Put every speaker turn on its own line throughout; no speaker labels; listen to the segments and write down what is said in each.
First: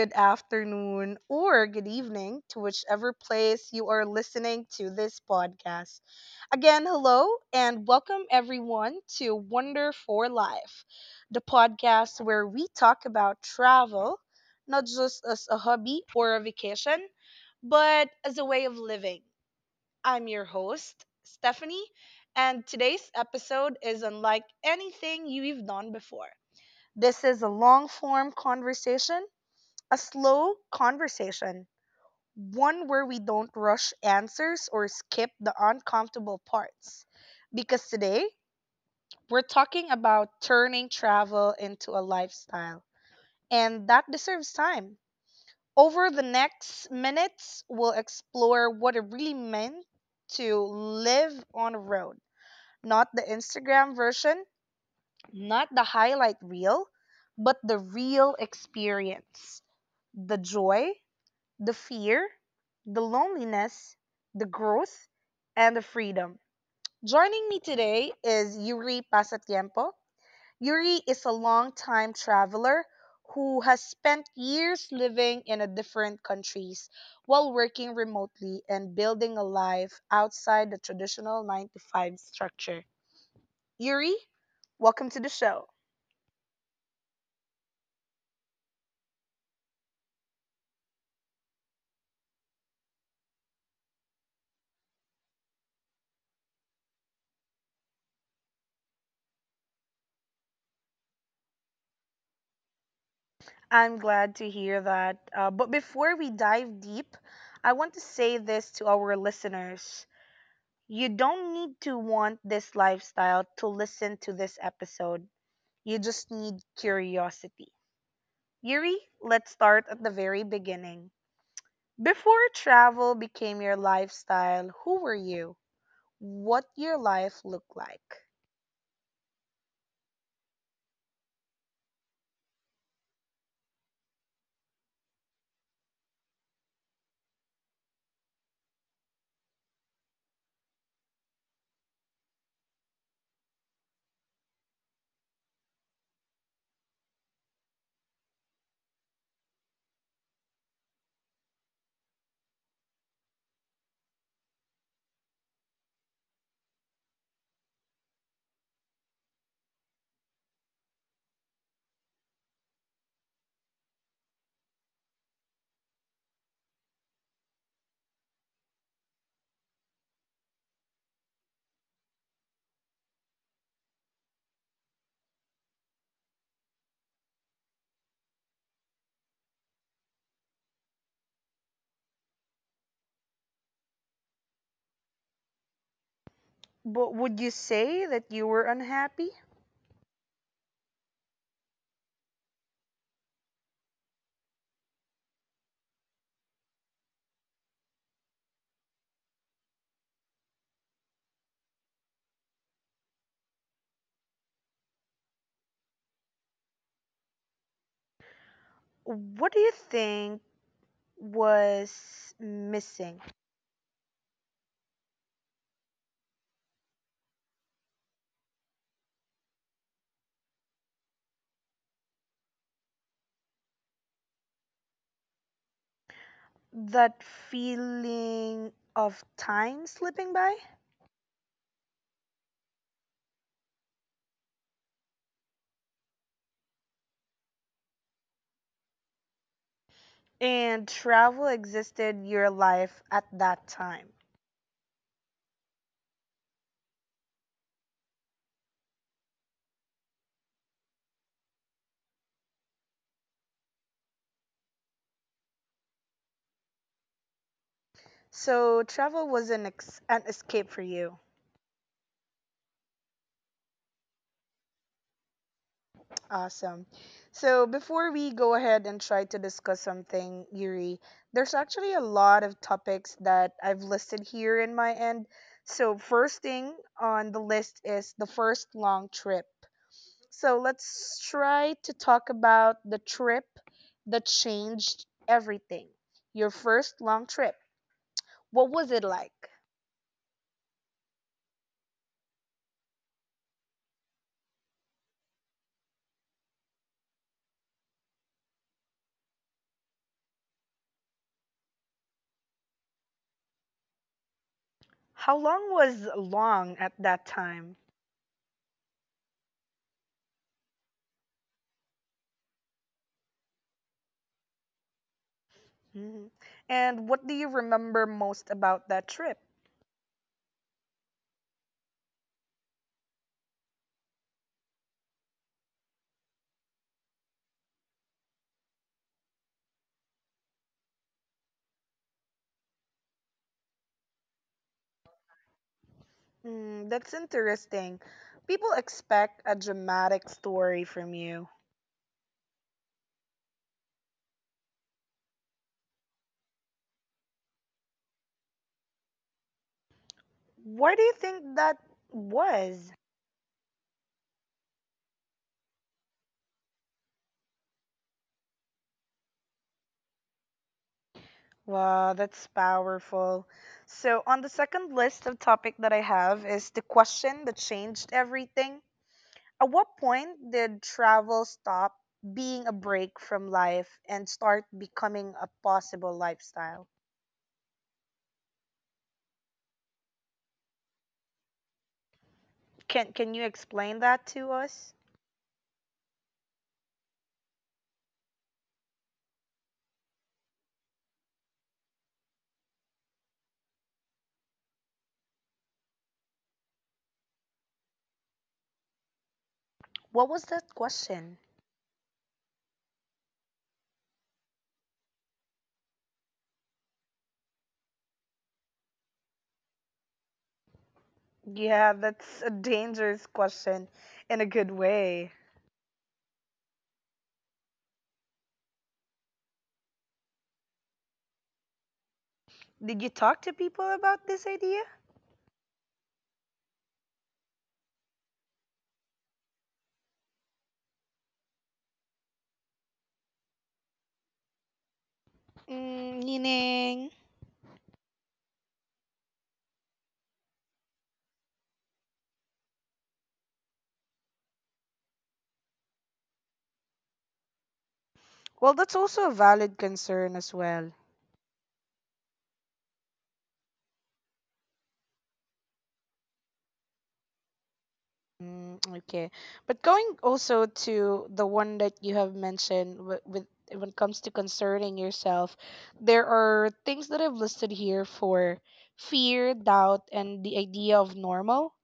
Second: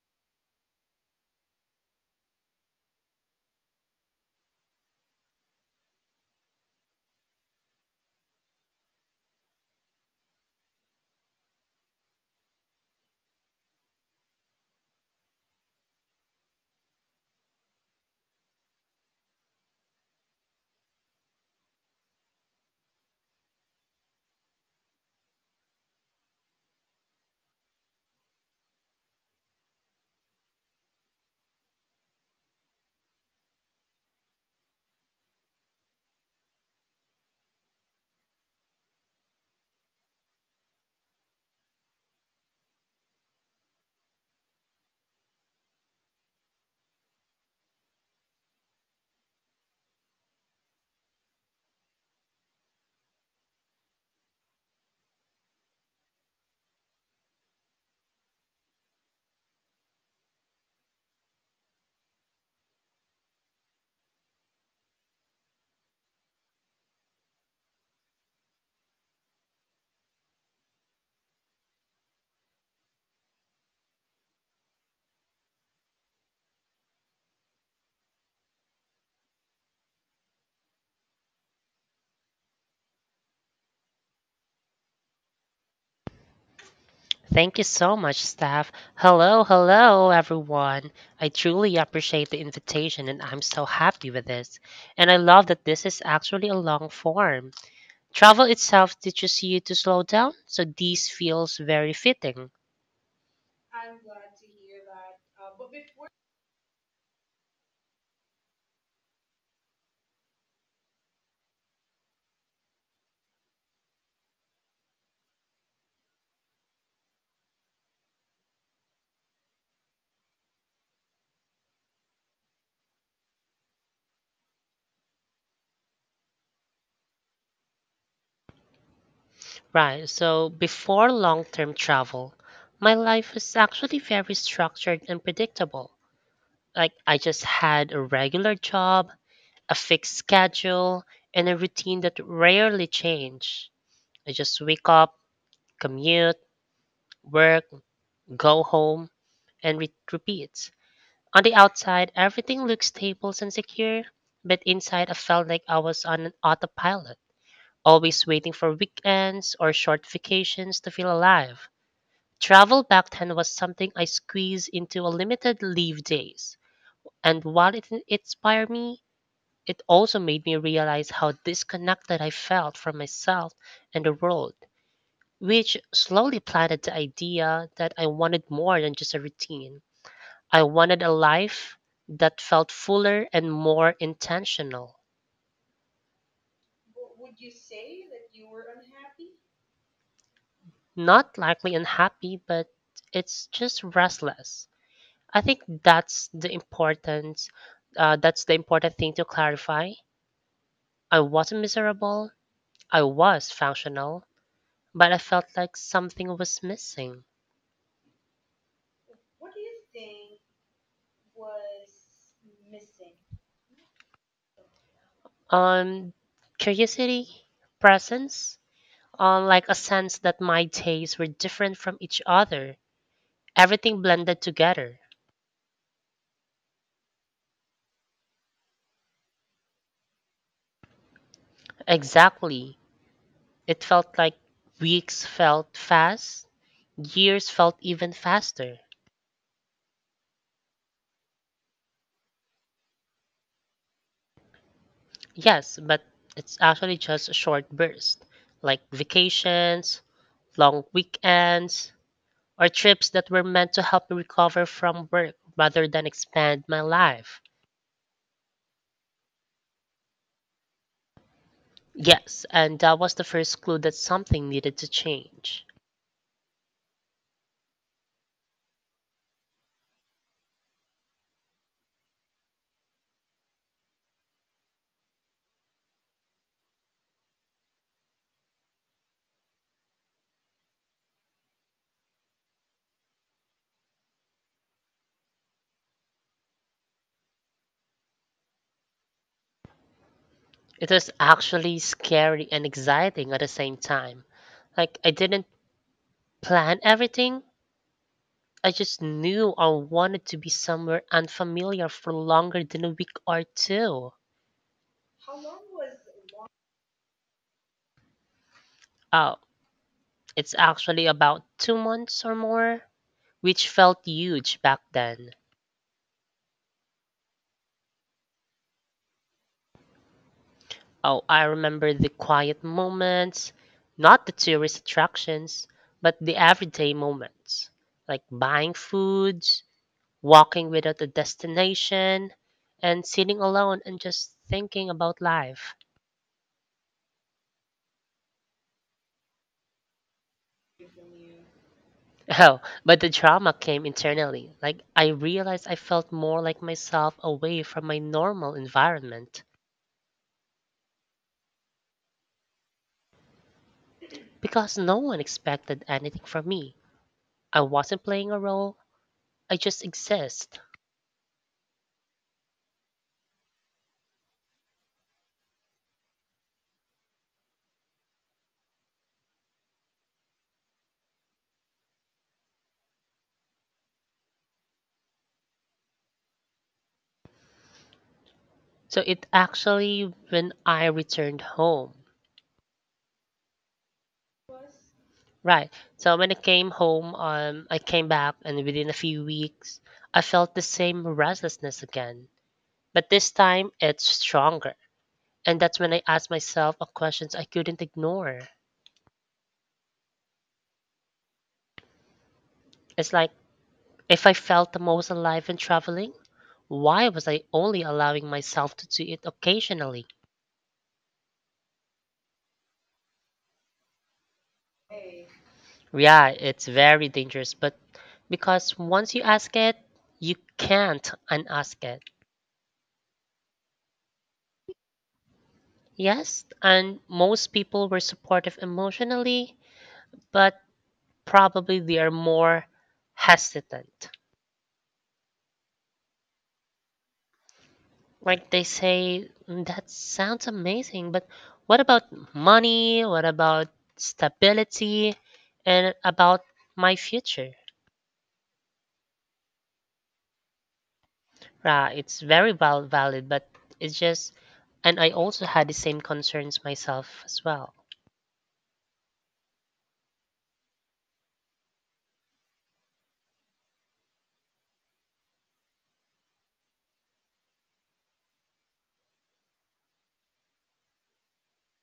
good afternoon, or good evening to whichever place you are listening to this podcast. Again, hello and welcome everyone to Wonder for Life, the podcast where we talk about travel, not just as a hobby or a vacation, but as a way of living. I'm your host, Stephanie, and today's episode is unlike anything you've done before. This is a long form conversation, a slow conversation, one where we don't rush answers or skip the uncomfortable parts. Because today, we're talking about turning travel into a lifestyle, and that deserves time. Over the next minutes, we'll explore what it really meant to live on a road, not the Instagram version, not the highlight reel, but the real experience. The joy, the fear, the loneliness, the growth, and the freedom. Joining me today is Yuri Pasatiempo. Yuri is a long-time traveler who has spent years living in a different countries while working remotely and building a life outside the traditional 9 to 5 structure. Yuri, welcome to the show.
Thank you so much, staff. Hello, hello, everyone. I truly appreciate the invitation, and I'm so happy with this. And I love that this is actually a long form. Travel itself teaches you to slow down, so this feels very fitting.
I'm glad to hear that. But before we dive deep, I want to say this to our listeners. You don't need to want this lifestyle to listen to this episode. You just need curiosity. Yuri, let's start at the very beginning. Before travel became your lifestyle, who were you? What your life looked like?
Right, so before long term travel, my life was actually very structured and predictable. Like, I just had a regular job, a fixed schedule, and a routine that rarely changed. I just wake up, commute, work, go home, and repeats. On the outside, everything looked stable and secure, but inside I felt like I was on an autopilot, always waiting for weekends or short vacations to feel alive. Travel back then was something I squeezed into a limited leave days, and while it inspired me, it also made me realize how disconnected I felt from myself and the world, which slowly planted the idea that I wanted more than just a routine. I wanted a life that felt fuller and more intentional.
But would you say that you were unhappy?
Not likely unhappy, but it's just restless. I think that's the important thing to clarify. I wasn't miserable. I was functional, but I felt like something was missing.
What do you think was missing?
Um, Curiosity, presence, like a sense that my tastes were different from each other. Everything blended together.
That feeling of time slipping by.
Exactly. It felt like weeks felt fast, years felt even faster.
And travel existed your life at that time.
Yes, but it's actually just a short burst, like vacations, long weekends, or trips that were meant to help me recover from work rather than expand my life.
So travel was an, an escape for you.
Yes, and that was the first clue that something needed to change.
Awesome. So before we go ahead and try to discuss something, Yuri, there's actually a lot of topics that I've listed here in my end. So first thing on the list is the first long trip. So let's try to talk about the trip that changed everything. Your first long trip. What was it like?
It was actually scary and exciting at the same time. Like, I didn't plan everything, I just knew I wanted to be somewhere unfamiliar for longer than a week or two.
How long was long at that time?
Oh, it's actually about 2 months or more, which felt huge back then.
Mhm. And what do you remember most about that trip?
Oh, I remember the quiet moments, not the tourist attractions, but the everyday moments, like buying food, walking without a destination, and sitting alone and just thinking about life.
Mm, that's interesting. People expect a dramatic story from you.
Oh, but the drama came internally. Like, I realized I felt more like myself away from my normal environment
Why do you think that was?
because no one expected anything from me. I wasn't playing a role, I just exist.
Wow, that's powerful. So, on the second list of topic that I have is the question that changed everything. At what point did travel stop being a break from life and start becoming a possible lifestyle?
So, it actually, when I returned home,
Can you explain that to us?
right? So, when I came home, I came back, and within a few weeks, I felt the same restlessness again. But this time it's stronger. And that's when I asked myself a questions I couldn't ignore.
What was that question?
It's like, if I felt the most alive when traveling, why was I only allowing myself to do it occasionally?
Yeah, that's a dangerous question in a good way.
Yeah, it's very dangerous, but because once you ask it, you can't unask it.
Did you talk to people about this idea?
Yes, and most people were supportive emotionally, but probably they are more hesitant.
Mm, meaning?
Like they say, "Mm, that sounds amazing, but what about money? What about stability? And about my future?"
Well, that's also a valid concern as well.
It's very valid, but it's just, and I also had the same concerns myself as well.
Mm, okay. But going also to the one that you have mentioned with when it comes to concerning yourself, there are things that I've listed here for fear, doubt, and the idea of normal.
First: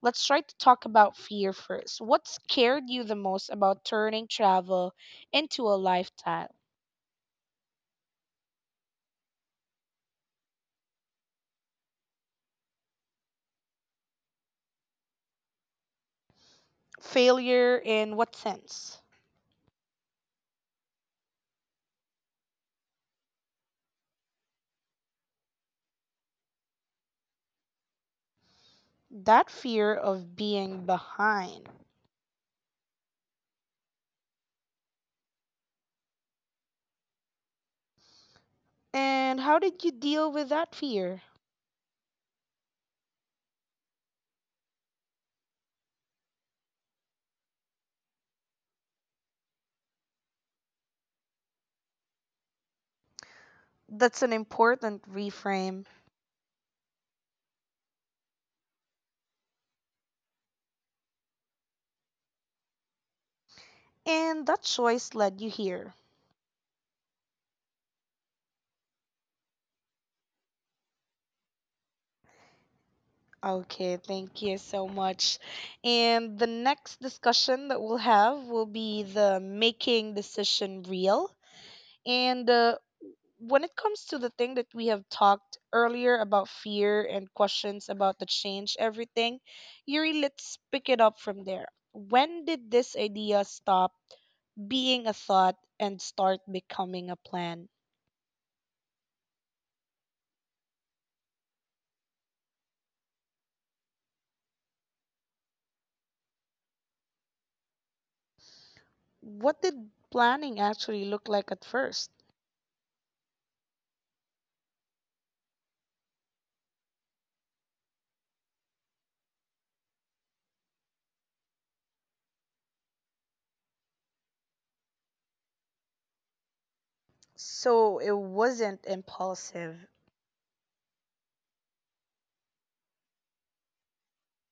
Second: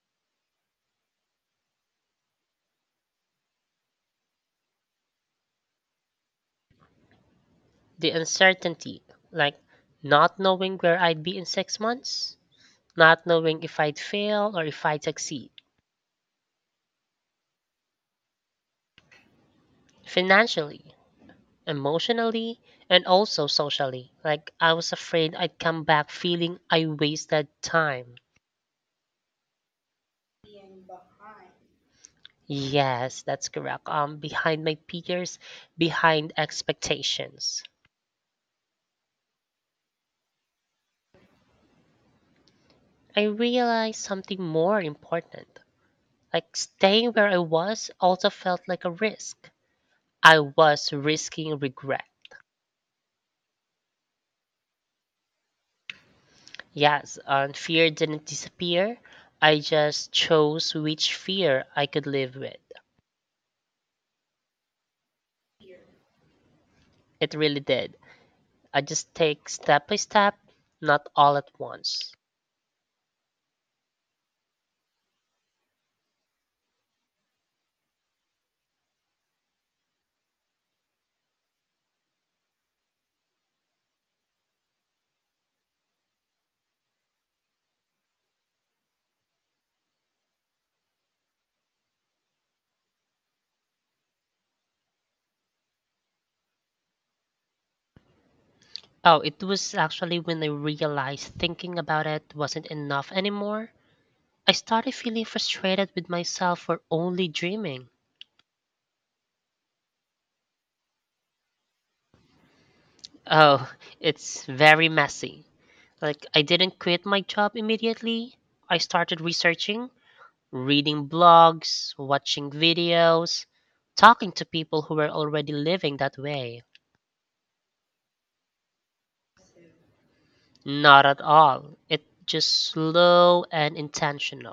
Let's try to talk about fear first. What scared you the most about turning travel into a lifestyle?
The uncertainty, like not knowing where I'd be in 6 months, not knowing if I'd fail or if I'd succeed
Failure in what sense?
financially, emotionally, and also socially. Like I was afraid I'd come back feeling I wasted time.
That fear of being behind.
Yes, that's correct. Behind my peers, behind expectations.
And how did you deal with that fear?
I realized something more important. Like staying where I was also felt like a risk. I was risking regret.
That's an important reframe.
Yes, and fear didn't disappear. I just chose which fear I could live with.
And that choice led you here.
It really did. I just take step by step, not all at once.
Okay, thank you so much. And the next discussion that we'll have will be the making decision real. And when it comes to the thing that we have talked earlier about fear and questions about the change, everything, Yuri, let's pick it up from there. When did this idea stop being a thought and start becoming a plan?
Oh, it was actually when I realized thinking about it wasn't enough anymore. I started feeling frustrated with myself for only dreaming.
What did planning actually look like at first?
Oh, it's very messy. Like, I didn't quit my job immediately. I started researching, reading blogs, watching videos, talking to people who were already living that way.
So it wasn't impulsive.
Not at all. It just slow and intentional.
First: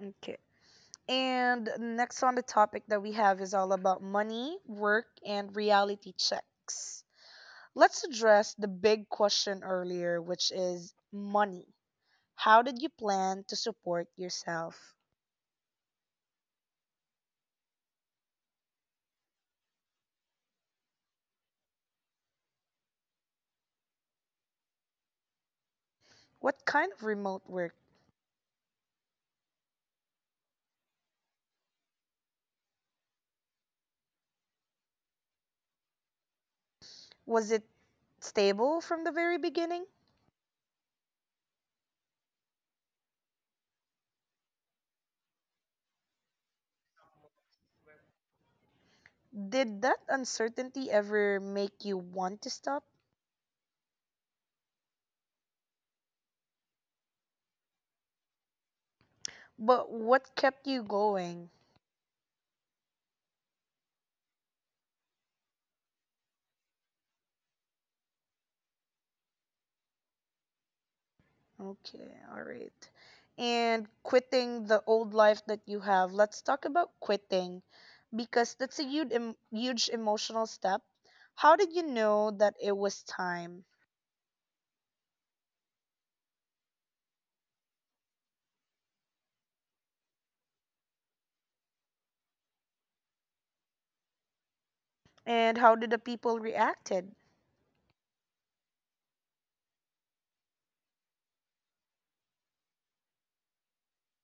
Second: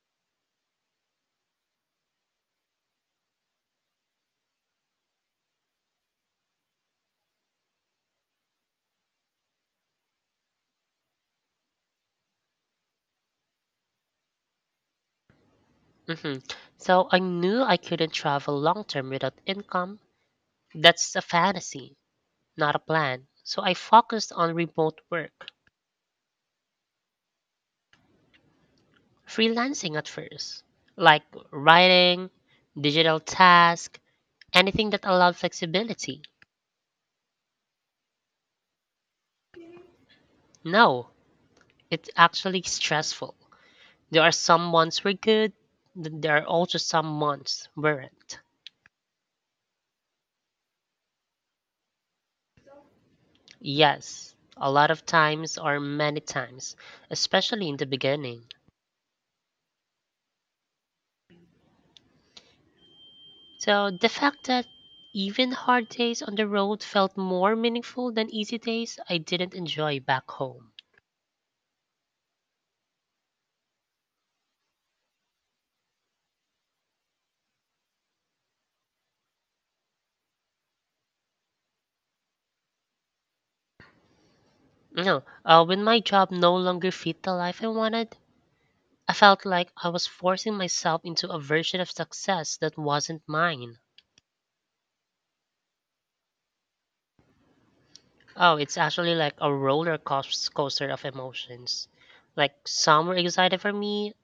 Okay. And next on the topic that we have is all about money, work, and reality checks. Let's address the big question earlier, which is money. How did you plan to support yourself?
hmm So I knew I couldn't travel long term without income. That's a fantasy, not a plan. So I focused on remote work,
What kind of remote work?
freelancing at first, like writing, digital task, anything that allowed flexibility.
Was it stable from the very beginning?
No, it's actually stressful. There are some months we're good, there are also some months weren't.
Did that uncertainty ever make you want to stop?
Yes, a lot of times or many times, especially in the beginning.
But what kept you going?
So the fact that even hard days on the road felt more meaningful than easy days I didn't enjoy back home.
Okay, all right. And quitting the old life that you have. Let's talk about quitting because that's a huge, huge emotional step. How did you know that it was time?
No, when my job no longer fit the life I wanted, I felt like I was forcing myself into a version of success that wasn't mine.
And how did the people reacted?
Oh, it's actually like a roller coaster of emotions. Like some were excited for me,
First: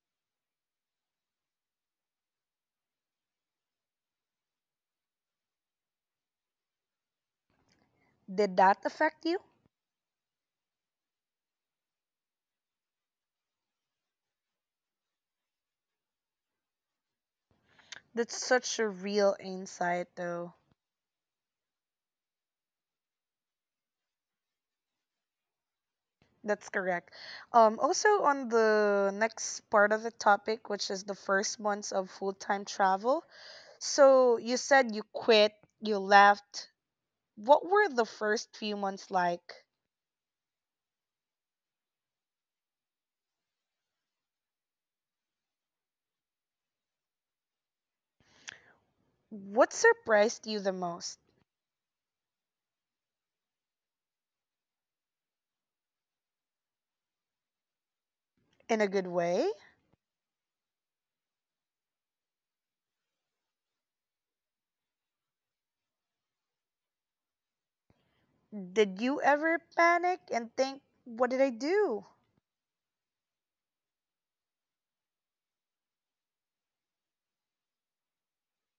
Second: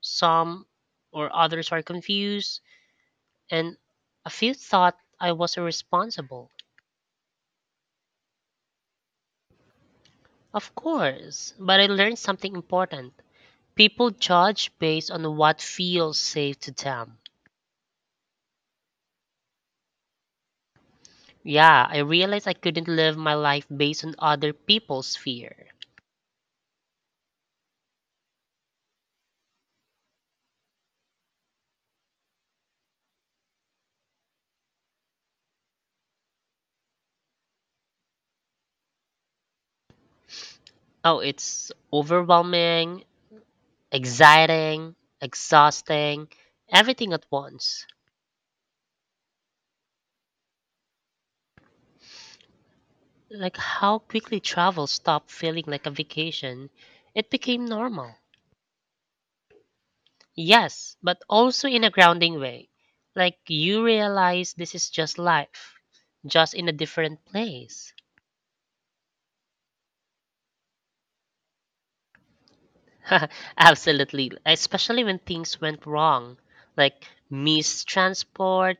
some or others were confused, and a few thought I was irresponsible.
Did that affect you?
Of course, but I learned something important. People judge based on what feels safe to them.
That's such a real insight though.
Yeah, I realized I couldn't live my life based on other people's fear.
That's correct. Also on the next part of the topic which is the first months of full-time travel. So you said you quit, you left. What were the first few months like?
Oh, it's overwhelming, exciting, exhausting, everything at once.
What surprised you the most?
Like how quickly travel stopped feeling like a vacation. It became normal.
In a good way?
Yes, but also in a grounding way. Like you realize this is just life, just in a different place.
Did you ever panic and think, what did I do?
Absolutely, especially when things went wrong, like missed transport,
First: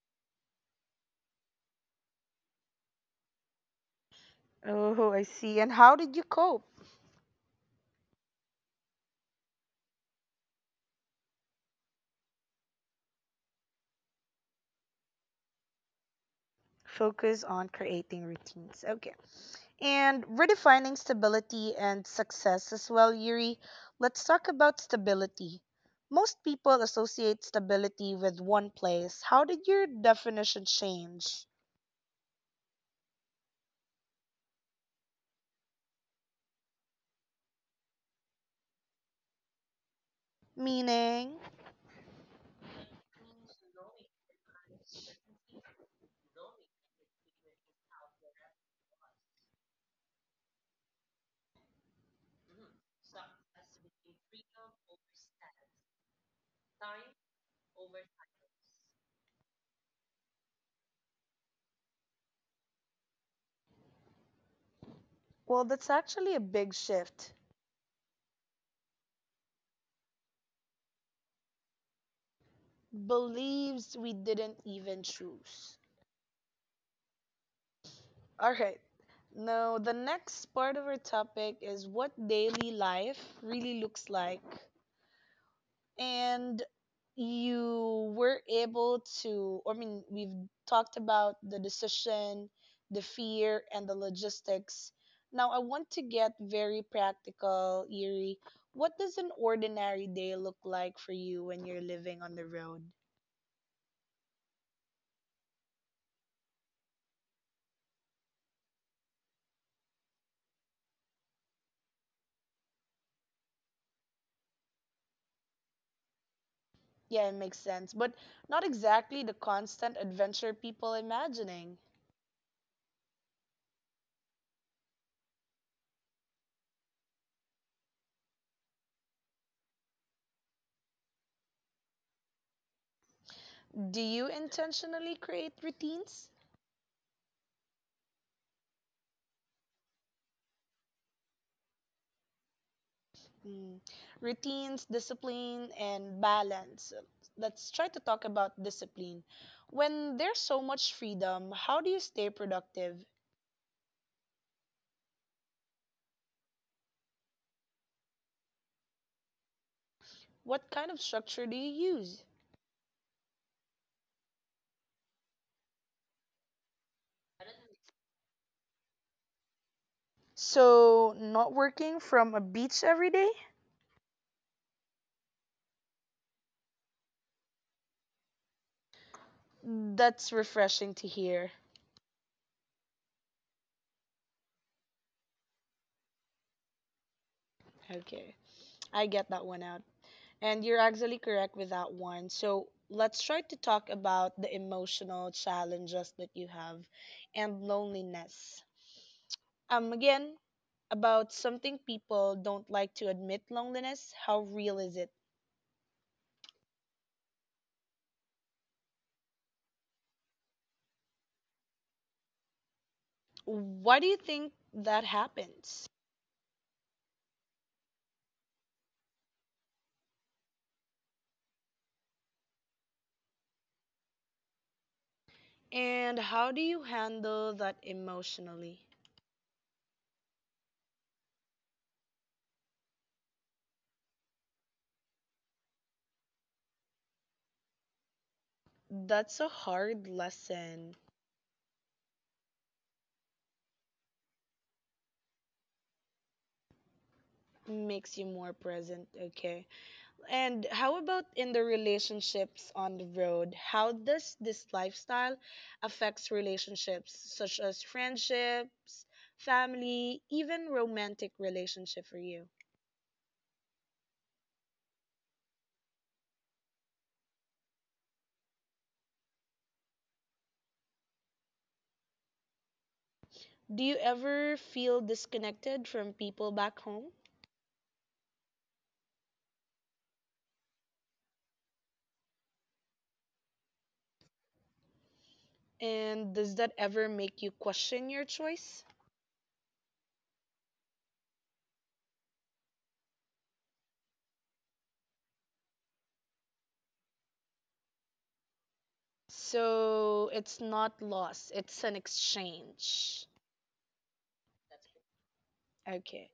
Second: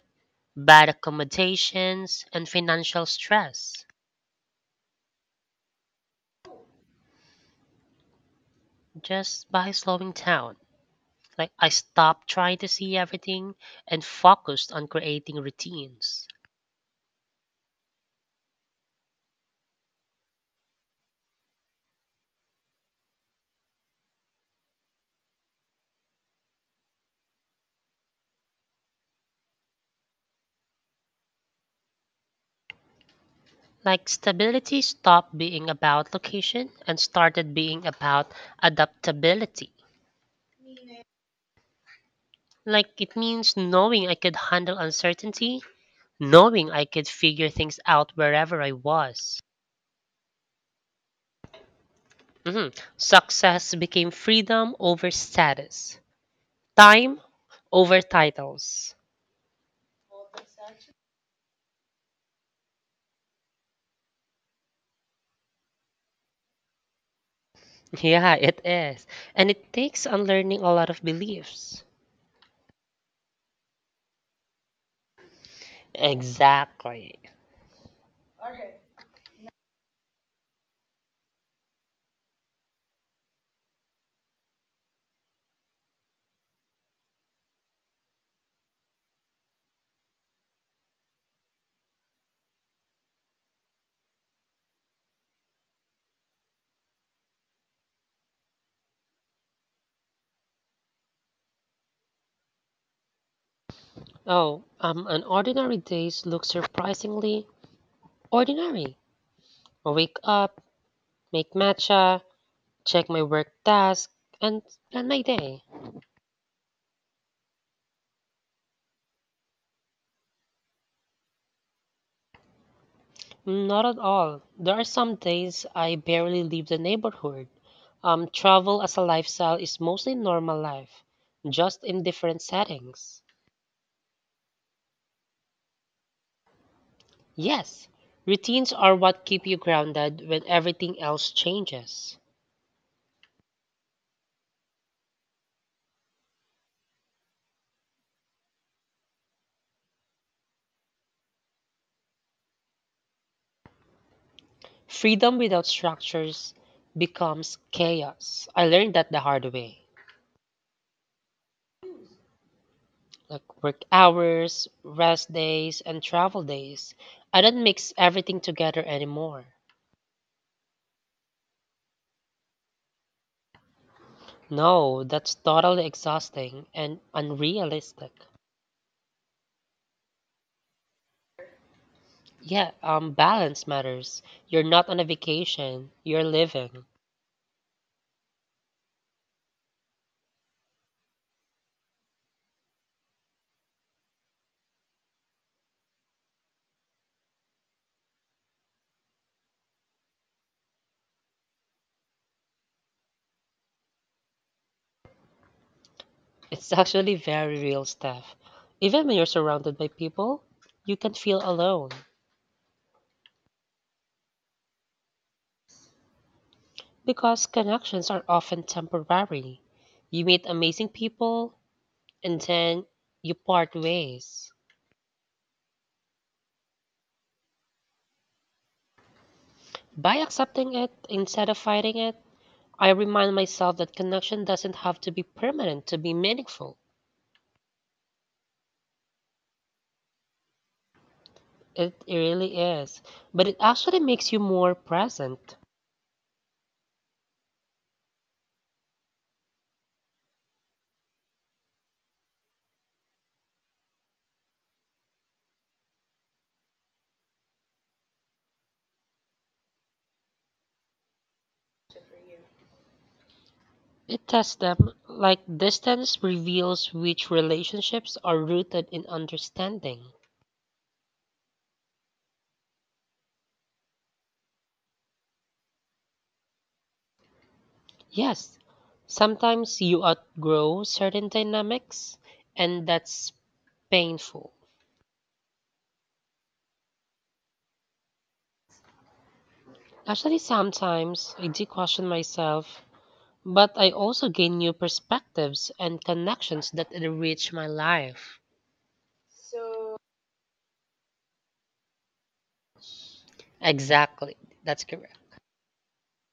bad accommodations, and financial stress.
Oh, I see. And how did you cope?
Just by slowing down, like I stopped trying to see everything and focused on creating routines.
Focus on creating routines. Okay. And redefining stability and success as well, Yuri. Let's talk about stability. Most people associate stability with one place. How did your definition change?
Like stability stopped being about location and started being about adaptability.
Meaning?
Like it means knowing I could handle uncertainty, knowing I could figure things out wherever I was. Mhm. Success became freedom over status, time over titles.
Well, that's actually a big shift.
Yeah, it is. And it takes unlearning a lot of beliefs.
Believes we didn't even choose.
Exactly.
All right. Now, the next part of our topic is what daily life really looks like and you were able to, I mean, we've talked about the decision, the fear and the logistics. Now I want to get very practical, Yuri. What does an ordinary day look like for you when you're living on the road?
Oh, an ordinary days look surprisingly ordinary. Wake up, make matcha, check my work task, and plan my day.
Yeah, it makes sense but not exactly the constant adventure people imagining.
Not at all. There are some days I barely leave the neighborhood. Travel as a lifestyle is mostly normal life, just in different settings.
Do you intentionally create routines?
Yes, routines are what keep you grounded when everything else changes.
Mm. Routines, discipline, and balance. Let's try to talk about discipline. When there's so much freedom, how do you stay productive?
Freedom without structures becomes chaos. I learned that the hard way.
What kind of structure do you use?
Like work hours, rest days, and travel days. I don't mix everything together anymore.
So, not working from a beach every day?
No, that's totally exhausting and unrealistic.
That's refreshing to hear.
Yeah, balance matters. You're not on a vacation, you're living.
Okay, I get that one out. And you're actually correct with that one. So let's try to talk about the emotional challenges that you have and loneliness. Again, about something people don't like to admit loneliness. How real is it?
It's actually very real stuff. Even when you're surrounded by people, you can feel alone
Why do you think that happens?
because connections are often temporary. You meet amazing people and then you part ways.
And how do you handle that emotionally?
By accepting it instead of fighting it, I remind myself that connection doesn't have to be permanent to be meaningful.
That's a hard lesson.
It really is, but it actually makes you more present.
Makes you more present, okay? And how about in the relationships on the road? How does this lifestyle affects relationships such as friendships, family, even romantic relationship for you?
It tests them like distance reveals which relationships are rooted in understanding.
Do you ever feel disconnected from people back home?
Yes, sometimes you outgrow certain dynamics, and that's painful.
And does that ever make you question your choice?
Actually, sometimes I do question myself, but I also gain new perspectives and connections that enrich my life.
So, it's not loss, it's an exchange.
Exactly. That's correct.
Okay.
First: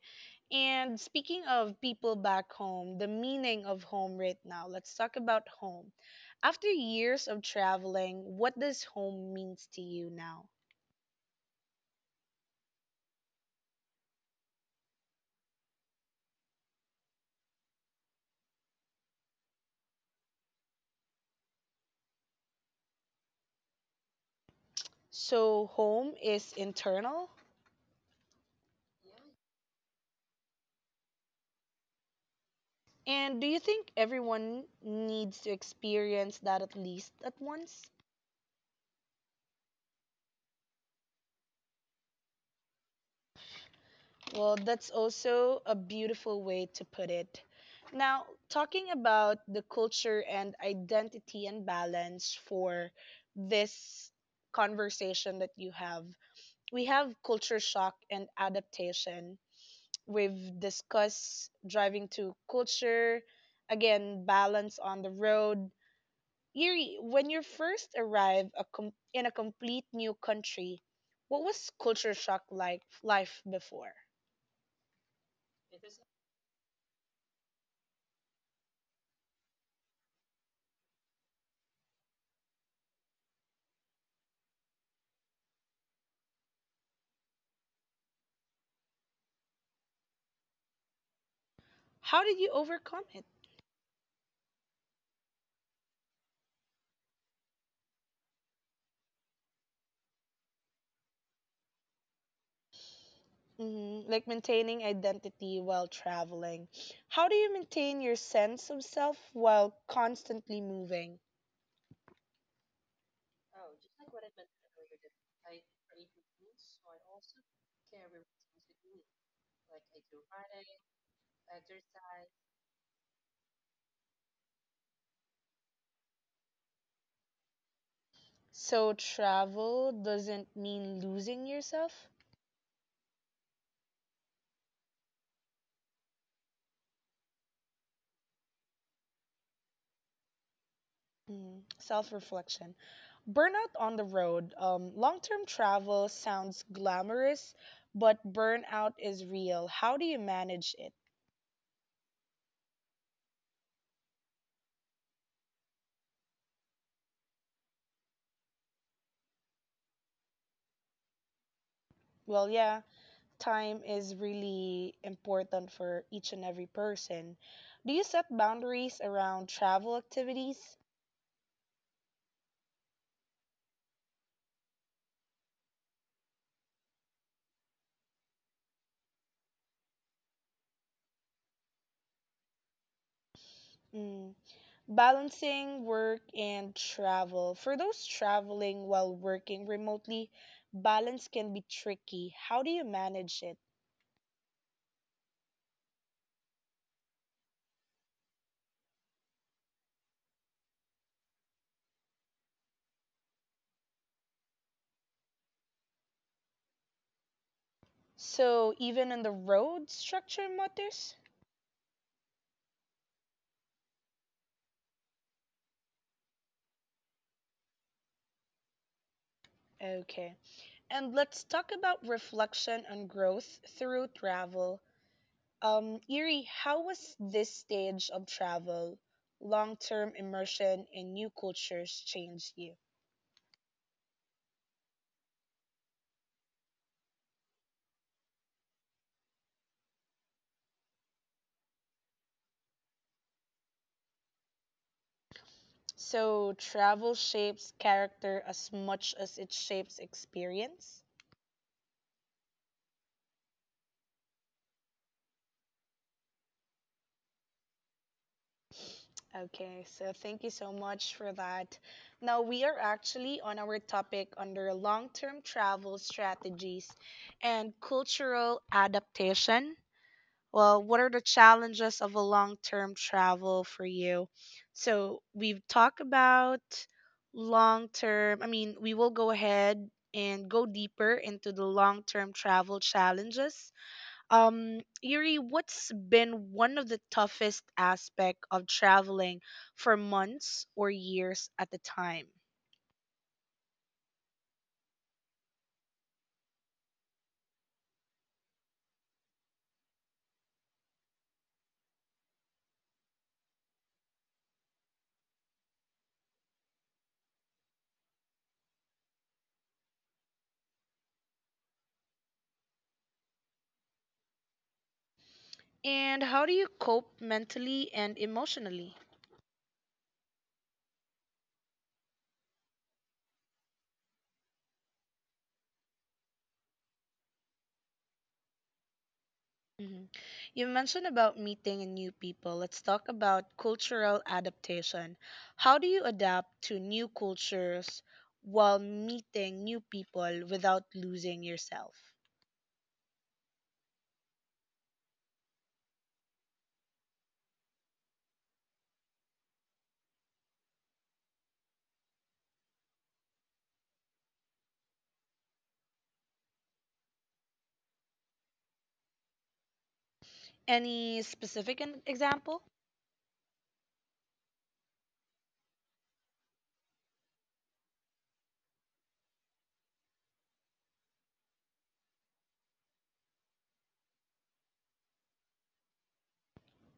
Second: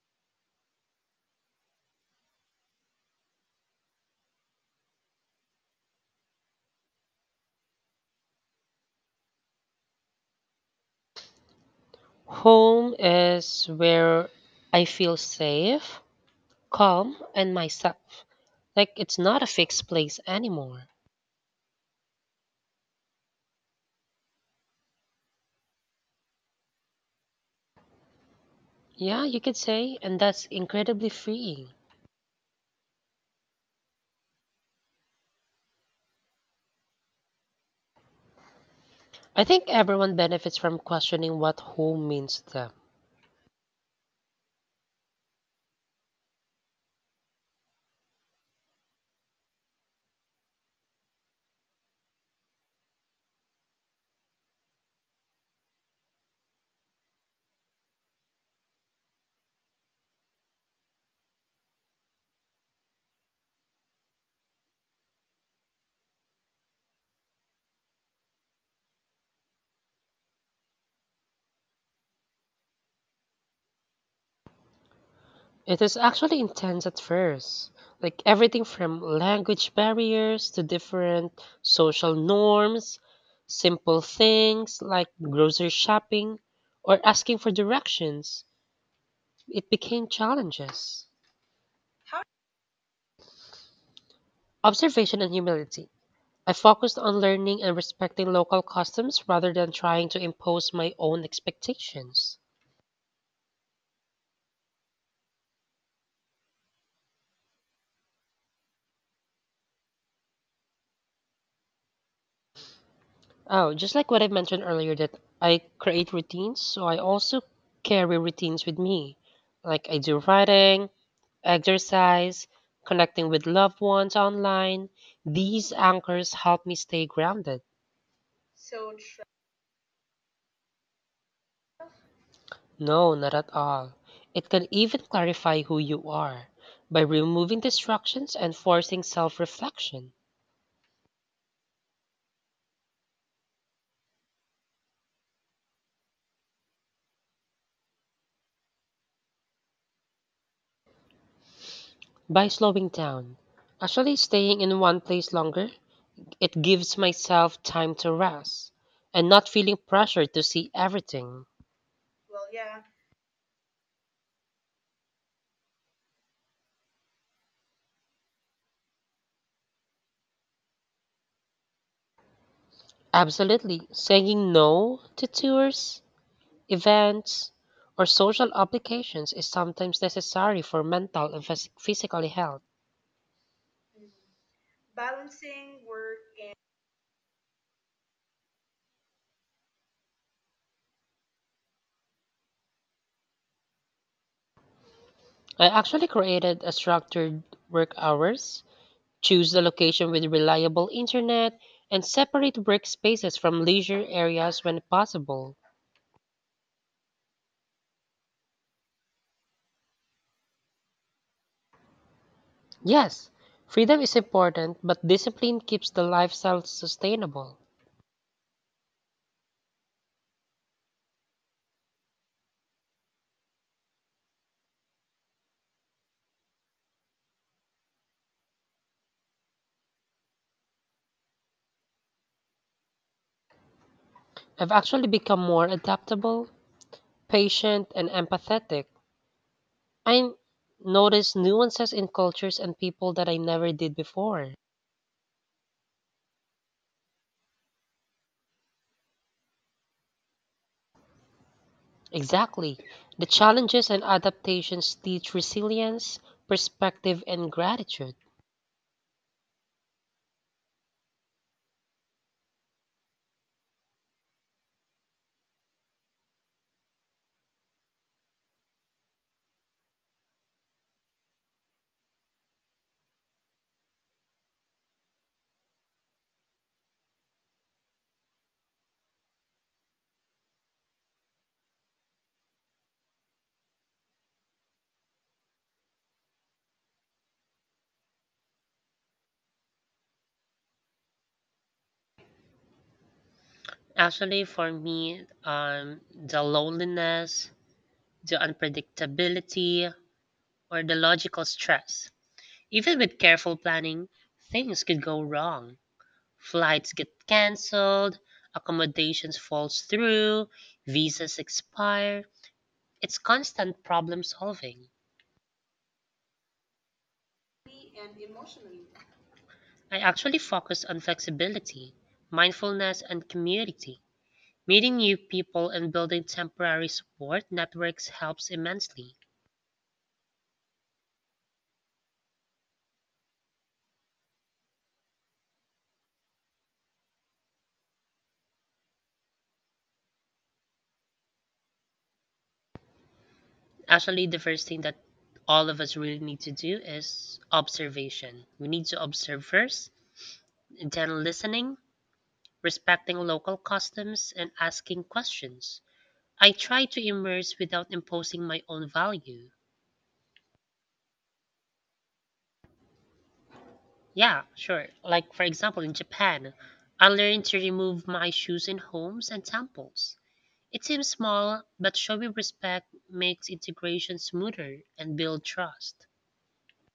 And speaking of people back home, the meaning of home right now, let's talk about home. After years of traveling, what does home means to you now?
Home is where I feel safe, calm, and myself. Like it's not a fixed place anymore.
So, home is internal.
Yeah, you could say, and that's incredibly freeing.
And do you think everyone needs to experience that at least at once?
I think everyone benefits from questioning what home means to them.
Well, that's also a beautiful way to put it. Now, talking about the culture and identity and balance for this conversation that you have, we have culture shock and adaptation. We've discussed driving to culture, again, balance on the road. Yuri, when you first arrived in a complete new country, what was culture shock like life before?
It is actually intense at first, like everything from language barriers to different social norms, simple things like grocery shopping or asking for directions. It became challenges.
How did you overcome it?
Observation and humility. I focused on learning and respecting local customs rather than trying to impose my own expectations.
Hmm. Like maintaining identity while traveling. How do you maintain your sense of self while constantly moving?
Oh, just like what I mentioned earlier, that I create routines, so I also carry routines with me. Like I do writing, exercise, connecting with loved ones online. These anchors help me stay grounded.
So, travel doesn't mean losing yourself?
No, not at all. It can even clarify who you are by removing distractions and forcing self reflection,
Mm, self-reflection. Burnout on the road. Long-term travel sounds glamorous, but burnout is real. How do you manage it?
by slowing down. Actually, staying in one place longer, it gives myself time to rest and not feeling pressure to see everything.
Well, yeah, time is really important for each and every person. Do you set boundaries around travel activities?
Absolutely. Saying no to tours, events, or social obligations is sometimes necessary for mental and physical health.
Mm, balancing work and travel. For those traveling while working remotely, balance can be tricky. How do you manage it?
I actually created a structured work hours, choose the location with reliable internet, and separate workspaces from leisure areas when possible.
So, even in the road structure matters?
Yes, freedom is important, but discipline keeps the lifestyle sustainable.
Okay. And let's talk about reflection and growth through travel. Erie, how was this stage of travel, long term immersion in new cultures, changed you?
I've actually become more adaptable, patient, and empathetic. I notice nuances in cultures and people that I never did before.
So, travel shapes character as much as it shapes experience?
Exactly. The challenges and adaptations teach resilience, perspective, and gratitude.
Okay, so thank you so much for that. Now we are actually on our topic under long term travel strategies and cultural adaptation. Well, what are the challenges of a long term travel for you? So we've talked about long term, I mean, we will go ahead and go deeper into the long term travel challenges. Yuri, what's been one of the toughest aspect of traveling for months or years at a time?
Actually, for me, the loneliness, the unpredictability, or the logical stress. Even with careful planning, things could go wrong. Flights get canceled, accommodations falls through, visas expire. It's constant problem solving.
And how do you cope mentally and emotionally?
I actually focus on flexibility, mindfulness, and community. Meeting new people and building temporary support networks helps immensely.
Mhm. You mentioned about meeting new people. Let's talk about cultural adaptation. How do you adapt to new cultures while meeting new people without losing yourself?
Actually, the first thing that all of us really need to do is observation. We need to observe first, then listening, respecting local customs, and asking questions. I try to immerse without imposing my own value.
Any specific example?
Yeah, sure. Like, for example, in Japan, I learned to remove my shoes in homes and temples. It seems small, but showing respect makes integration smoother and build trust.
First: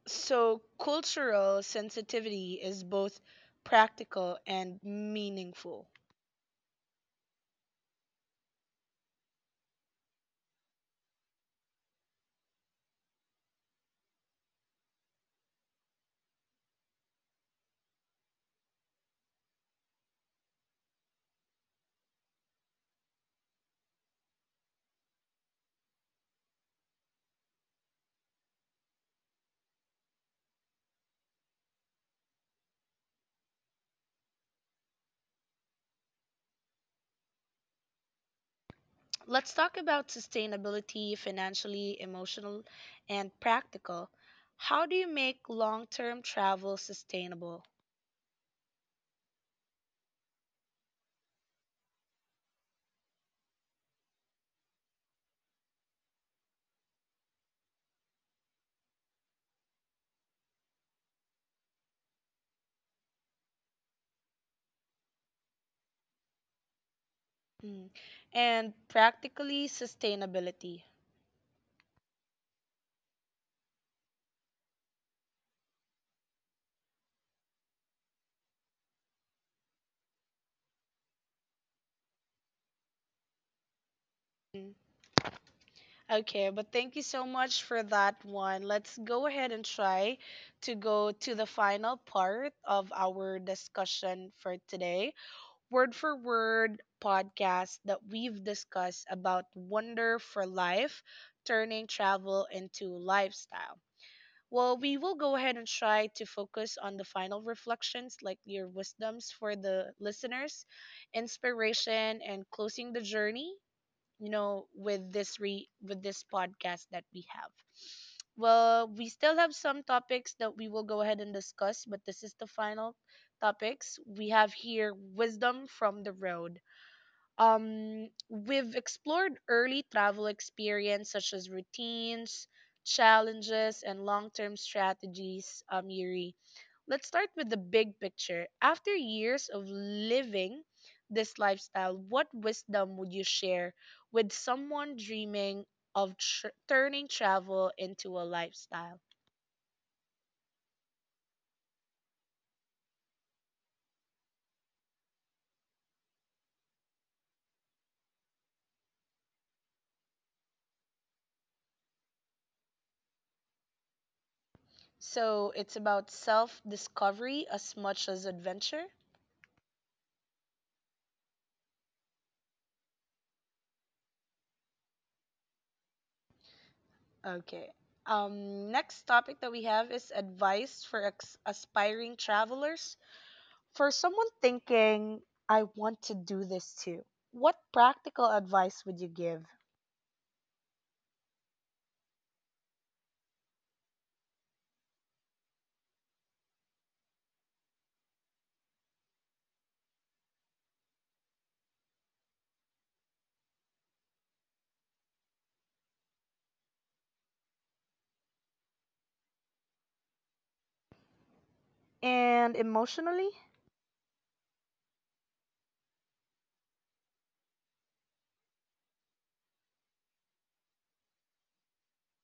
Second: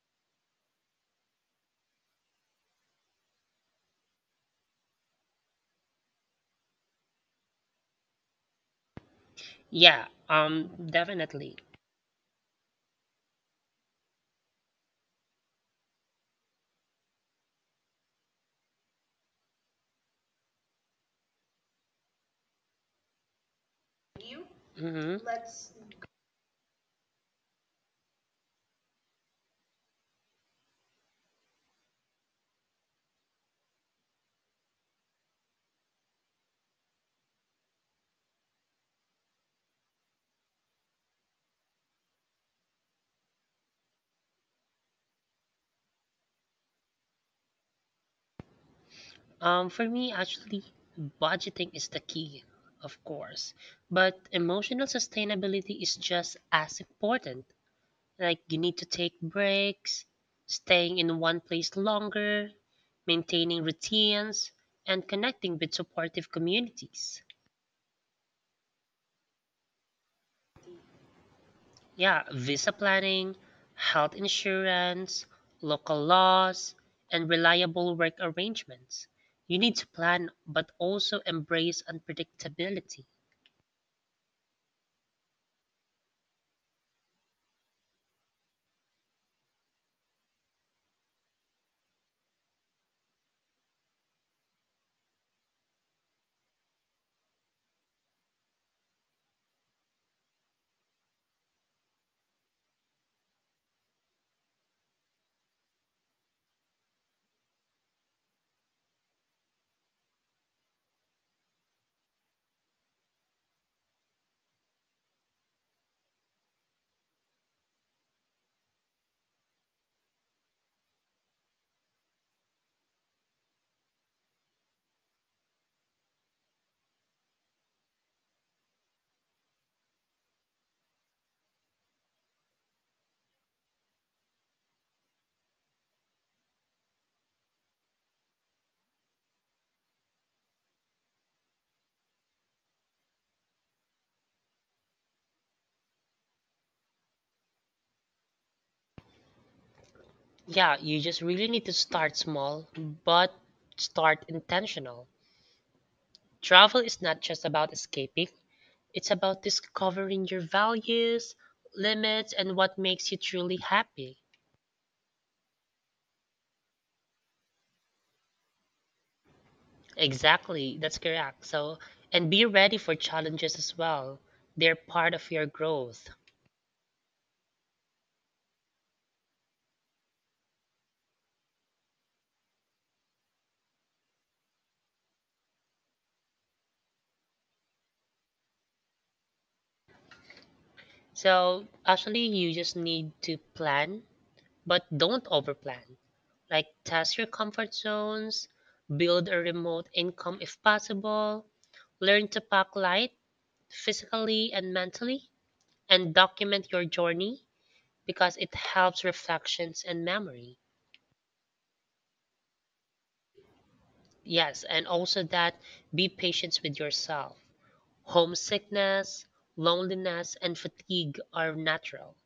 So, cultural sensitivity is both practical and meaningful.
Yeah, definitely. Hmm.
Let's talk about sustainability, financially, emotional, and practical. How do you make long term travel sustainable?
For me, actually, budgeting is the key, of course, but emotional sustainability is just as important. Like you need to take breaks, staying in one place longer, maintaining routines, and connecting with supportive communities.
Mm. And practically sustainability.
Yeah, visa planning, health insurance, local laws, and reliable work arrangements. You need to plan but also embrace unpredictability.
Mm. Okay, but thank you so much for that one. Let's go ahead and try to go to the final part of our discussion for today word for word podcast that we've discussed about Wonder for Life, turning travel into lifestyle. Well, we will go ahead and try to focus on the final reflections, like your wisdoms for the listeners, inspiration, and closing the journey, you know, with this re with this podcast that we have. Well, we still have some topics that we will go ahead and discuss, but this is the final topics we have here. Wisdom from the road. We've explored early travel experience such as routines, challenges, and long-term strategies. Yuri, let's start with the big picture. After years of living this lifestyle, what wisdom would you share with someone dreaming of turning travel into a lifestyle?
Yeah, you just really need to start small, but start intentional. Travel is not just about escaping. It's about discovering your values, limits, and what makes you truly happy.
So it's about self discovery as much as adventure.
Exactly, that's correct. So, and be ready for challenges as well. They're part of your growth.
Okay. Next topic that we have is advice for aspiring travelers. For someone thinking, I want to do this too, what practical advice would you give?
So, actually, you just need to plan, but don't overplan. Like, test your comfort zones, build a remote income if possible, learn to pack light physically and mentally, and document your journey because it helps reflections and memory.
And emotionally.
Yes, and also that be patient with yourself. Homesickness, loneliness, and fatigue are natural.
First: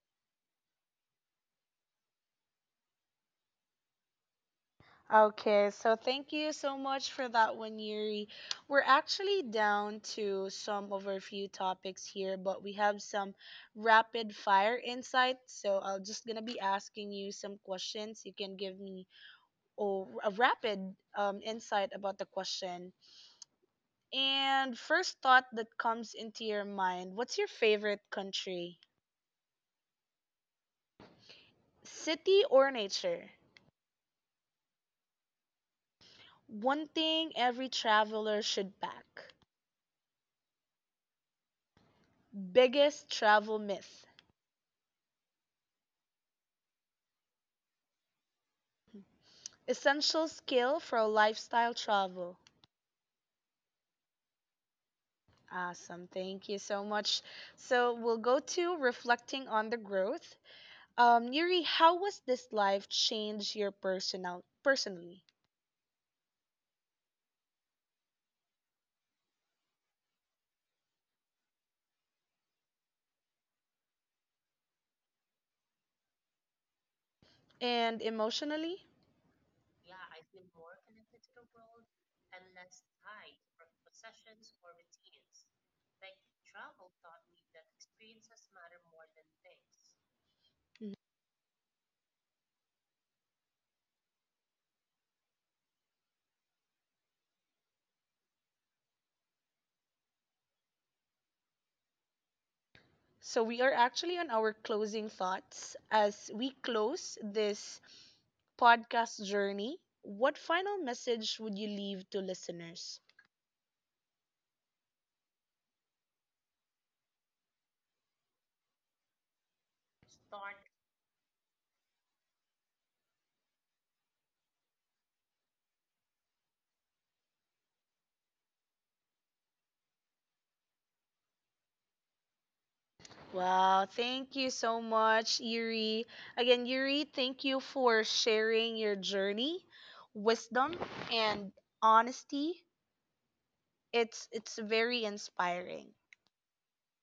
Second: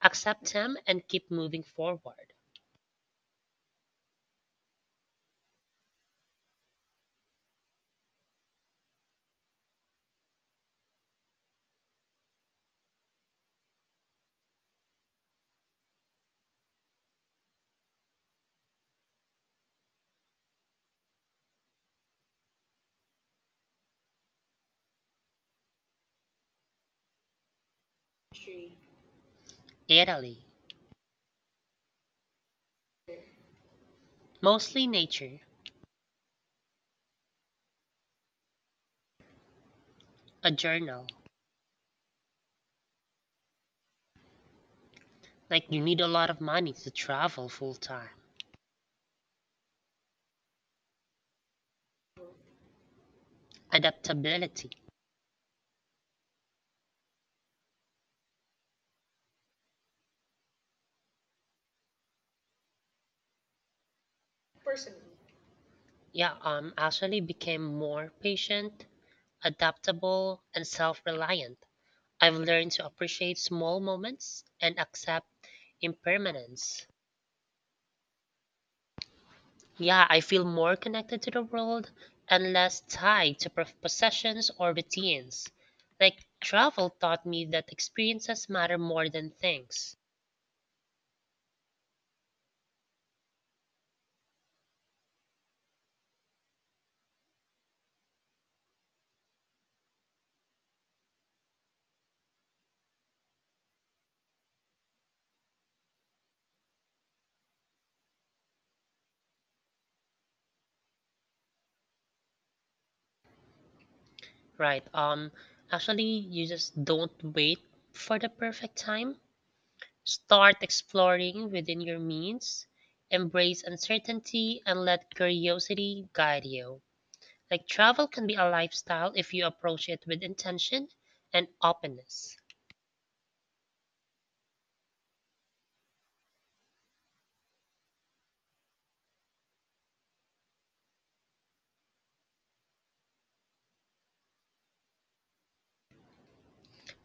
Accept them and keep moving forward.
Okay, so thank you so much for that one, Yuri. We're actually down to some of our few topics here, but we have some rapid fire insights. So I'm just gonna be asking you some questions. You can give me oh, a rapid insight about the question. And first thought that comes into your mind, what's your favorite country?
Italy.
City or nature?
Mostly nature.
One thing every traveler should pack.
A journal.
Biggest travel myth.
Like you need a lot of money to travel full time.
Essential skill for lifestyle travel.
Adaptability.
Awesome. Thank you so much. So we'll go to reflecting on the growth. Yuri, how was this life change your personally
Yeah, actually became more patient, adaptable, and self-reliant. I've learned to appreciate small moments and accept impermanence.
and emotionally?
Yeah, I feel more connected to the world and less tied to possessions or routines. Like travel taught me that experiences matter more than things.
Mhm. So we are actually on our closing thoughts as we close this podcast journey. What final message would you leave to listeners?
Right. Actually, you just don't wait for the perfect time. Start exploring within your means, embrace uncertainty, and let curiosity guide you. Like travel can be a lifestyle if you approach it with intention and openness.
Wow, thank you so much, Yuri. Again, Yuri, thank you for sharing your journey, wisdom, and honesty. It's very inspiring.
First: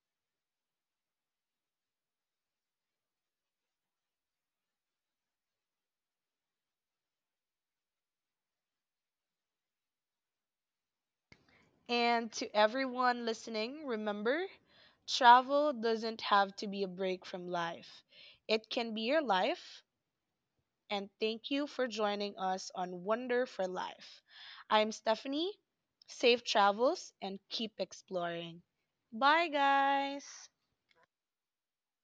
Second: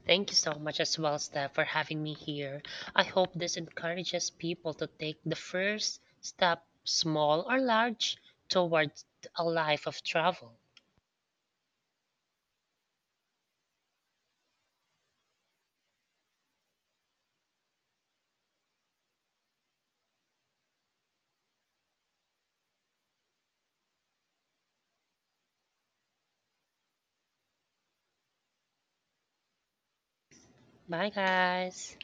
Thank you so much as well, Steph, for having me here. I hope this encourages people to take the first step, small or large, towards a life of travel.
And to everyone listening, remember, travel doesn't have to be a break from life. It can be your life. And thank you for joining us on Wonder for Life. I'm Stephanie. Safe travels and keep exploring. Bye, guys.
Bye, guys.